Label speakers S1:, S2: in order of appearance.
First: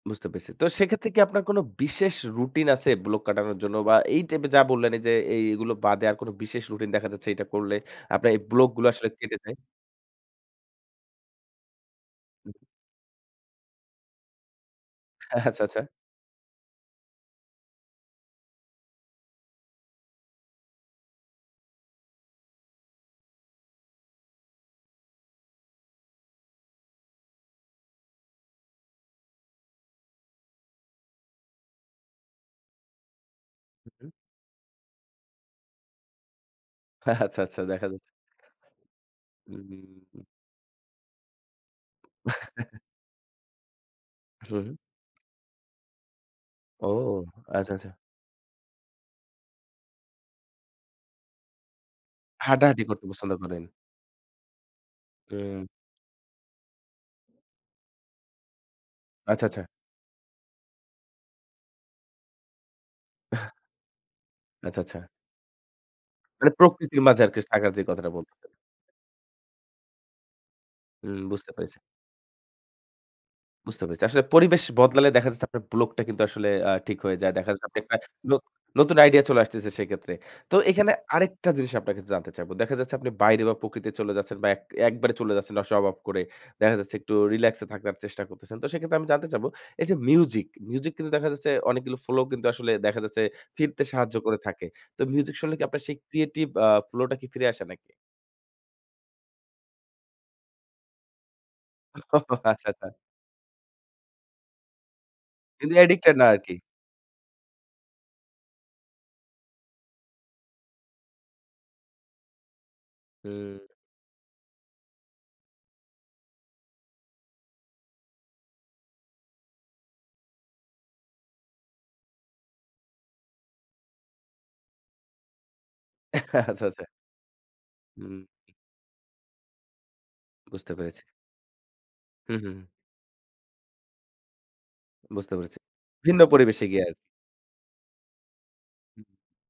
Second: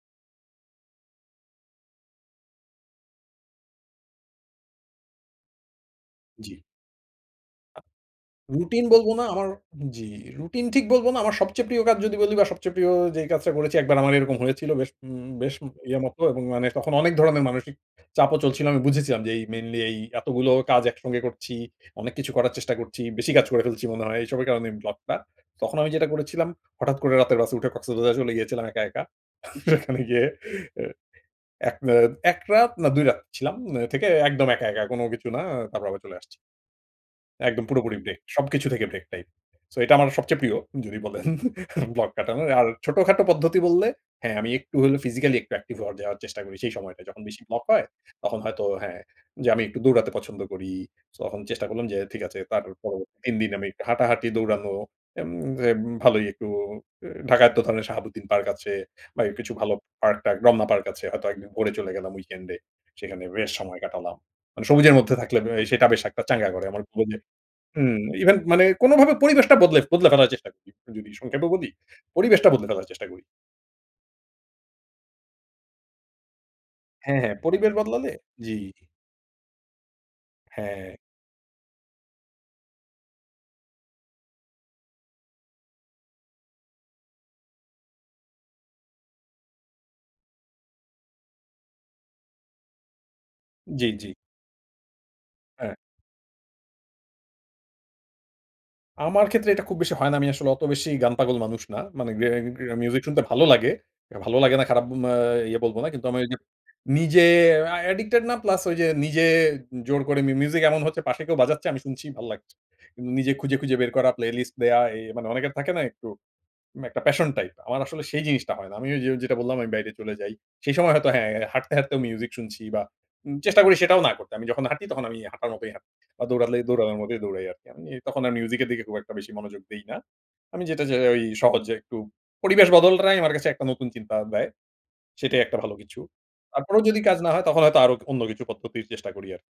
S1: বুঝতে পেরেছি। তো সেক্ষেত্রে কি আপনার কোন বিশেষ রুটিন আছে ব্লক কাটানোর জন্য? বা এই টাইপের যা বললেন এই যে এইগুলো বাদে আর কোন
S2: জি।
S1: বিশেষ রুটিন দেখা যাচ্ছে এটা করলে
S2: আ
S1: আপনার এই
S2: রুটিন
S1: ব্লকগুলো আসলে
S2: বলবো না।
S1: কেটে
S2: আমার
S1: যায়?
S2: জি, রুটিন ঠিক বলবো না। আমার সবচেয়ে প্রিয় কাজ যদি বলি বা
S1: উ
S2: সবচেয়ে প্রিয় যেই কাজটা করেছি একবার আমার এরকম হয়েছিল বেশ, উম বেশ,
S1: আচ্ছা, আচ্ছা।
S2: ইয়ের মতো এবং মানে তখন অনেক ধরনের মানসিক চাপও চলছিল। আমি বুঝেছিলাম যে এই মেইনলি এই এতগুলো কাজ একসঙ্গে করছি, অনেক কিছু করার চেষ্টা করছি, বেশি কাজ করে ফেলছি মনে হয়। এইসবের কারণে ব্লকটা। তখন আমি যেটা করেছিলাম হঠাৎ করে রাতের বাসে উঠে কক্সবাজার চলে গিয়েছিলাম একা, একা। সেখানে গিয়ে আ ১ অ ১ রাত না ২ রাত ছিলাম অ্যা
S1: হু,
S2: থেকে
S1: হু।
S2: একদম একা, একা, কোন কিছু না। তারপর আবার চলে আসছি।
S1: আচ্ছা, আচ্ছা।
S2: একদম
S1: দেখা
S2: পুরোপুরি
S1: যাচ্ছে।
S2: ব্রেক। সবকিছু থেকে ব্রেক টাইপ।
S1: উম
S2: সো এটা আমার
S1: হু।
S2: সবচেয়ে প্রিয়। যদি বলেন ব্লক কাটানো। আর ছোটখাটো পদ্ধতি বললে, হ্যাঁ আমি
S1: হুম।
S2: একটু হলে ফিজিক্যাল একটু অ্যাকটিভ হওয়ার যাওয়ার চেষ্টা করি সেই
S1: ও।
S2: সময়টা যখন বেশি ব্লক
S1: আচ্ছা,
S2: হয়।
S1: আচ্ছা।
S2: তখন হয়তো হ্যাঁ যে আমি একটু দৌড়াতে পছন্দ করি। সো তখন চেষ্টা করলাম যে ঠিক আছে। তার
S1: হাঁটাহাঁটি করতে
S2: পরবর্তী
S1: পছন্দ
S2: ৩ দিন
S1: করেন?
S2: আমি হাঁটাহাঁটি দৌড়ানো এম
S1: হুম।
S2: দে ভালোই একটু ঢাকায় তো ধরনের সাহাবুদ্দিন পার্ক আছে বা
S1: আচ্ছা,
S2: কিছু
S1: আচ্ছা।
S2: ভালো পার্ক-টার্ক রমনা পার্ক আছে। হয়তো একদিন ভোরে চলে গেলাম উইকেন্ডে। সেখানে বেশ সময় কাটালাম। মানে
S1: আচ্ছা,
S2: সবুজের
S1: আচ্ছা।
S2: মধ্যে থাকলে ব্যা সেটা বেশ একটা চাঙ্গা
S1: মানে
S2: করে আমার
S1: প্রকৃতির
S2: মনে
S1: মাঝে আরকি থাকার যে
S2: হুম,
S1: কথাটা বল
S2: ইভেন মানে কোনভাবে পরিবেশটা বদলে বদলে ফেলার চেষ্টা করি।
S1: হু,
S2: যদি সংক্ষেপে
S1: বুঝতে
S2: বলি
S1: পেরেছি।
S2: পরিবেশটা বদলে ফেলার চেষ্টা করি।
S1: বুঝতে পেরেছি। আসলে পরিবেশ বদলালে দেখা যাচ্ছে আপনার ব্লকটা কিন্তু আসলে আ ঠিক হয়ে
S2: হ্যাঁ,
S1: যায়।
S2: হ্যাঁ।
S1: দেখা যাচ্ছে
S2: পরিবেশ
S1: আপনি একটা
S2: বদলালে
S1: ন
S2: জি।
S1: নতুন আইডিয়া চলে আসতেছে সেক্ষেত্রে। তো
S2: হ্যাঁ।
S1: এখানে আরেকটা জিনিস আপনার কাছে জানতে চাইবো। দেখা যাচ্ছে আপনি বাইরে বা প্রকৃতি চলে যাচ্ছেন বা এক একবারে চলে যাচ্ছেন সব অফ করে। দেখা যাচ্ছে একটু রিল্যাক্সে থাকার চেষ্টা করতেছেন। তো সেক্ষেত্রে আমি জানতে চাবো এই যে মিউজিক, মিউজিক, কিন্তু দেখা যাচ্ছে অনেকগুলো ফ্লো কিন্তু আসলে দেখা যাচ্ছে ফিরতে
S2: জি, জি।
S1: সাহায্য করে থাকে। তো মিউজিক শুনলে কি
S2: হ্যাঁ।
S1: আপনার সেই ক্রিয়েটিভ অ্যা ফ্লোটা কি ফিরে আসে নাকি?
S2: আমার ক্ষেত্রে এটা খুব বেশি হয় না। আমি আসলে অত বেশি গান পাগল মানুষ না। মানে
S1: ও।
S2: গে
S1: আচ্ছা
S2: গেন
S1: আচ্ছা।
S2: মিউজিক শুনতে ভালো লাগে। ভালো লাগে না খারাপ মা ইয়ে বলব
S1: কিন্তু
S2: না। কিন্তু
S1: অ্যাডিক্টেড
S2: আমি
S1: না
S2: ওইযে
S1: আরকি।
S2: নিজে আ অ্যাডিক্টেড না প্লাস ওই যে নিজে জোর করে মি মিউজিক এমন হচ্ছে পাশে কেউ বাজাচ্ছে আমি শুনছি ভাল লাগছে। কিন্তু নিজে খুঁজে,
S1: হুম।
S2: খুঁজে, বের করা প্লেলিস্ট দেওয়া। এ মানে অনেকের থাকে না একটু। একটা প্যাশন টাইপ। আমার আসলে সেই জিনিসটা হয় না। আমি যে যেটা বললাম আমি বাইরে চলে যাই। সেই সময় হয়তো হ্যাঁ হাঁটতে হাঁটতে, ও মিউজিক শুনছি বা উ চেষ্টা করি সেটাও না করতে। আমি যখন হাঁটি তখন আমি হাঁটার মতই হাঁটি বা দৌড়লে
S1: আচ্ছা, আচ্ছা।
S2: দৌড়ানোর মতই দৌড়াই আরকি। আমি তখন
S1: হুম।
S2: আর মিউজিক এর দিকে খুব একটা বেশি মনোযোগ দেই না। আমি
S1: বুঝতে
S2: যেটা যে
S1: পেরেছি।
S2: আই সহজ একটু
S1: হু, হু।
S2: পরিবেশ বদলটাই আমার কাছে একটা নতুন চিন্তা দেয়।
S1: বুঝতে
S2: সেটাই একটা
S1: পেরেছি।
S2: ভালো কিছু।
S1: ভিন্ন পরিবেশে
S2: তারপরও
S1: গিয়ে আরকি।
S2: যদি কাজ না হয় তখন হয়তো আরো অন্য কিছু পদ্ধতির
S1: হুম।
S2: চেষ্টা করি আর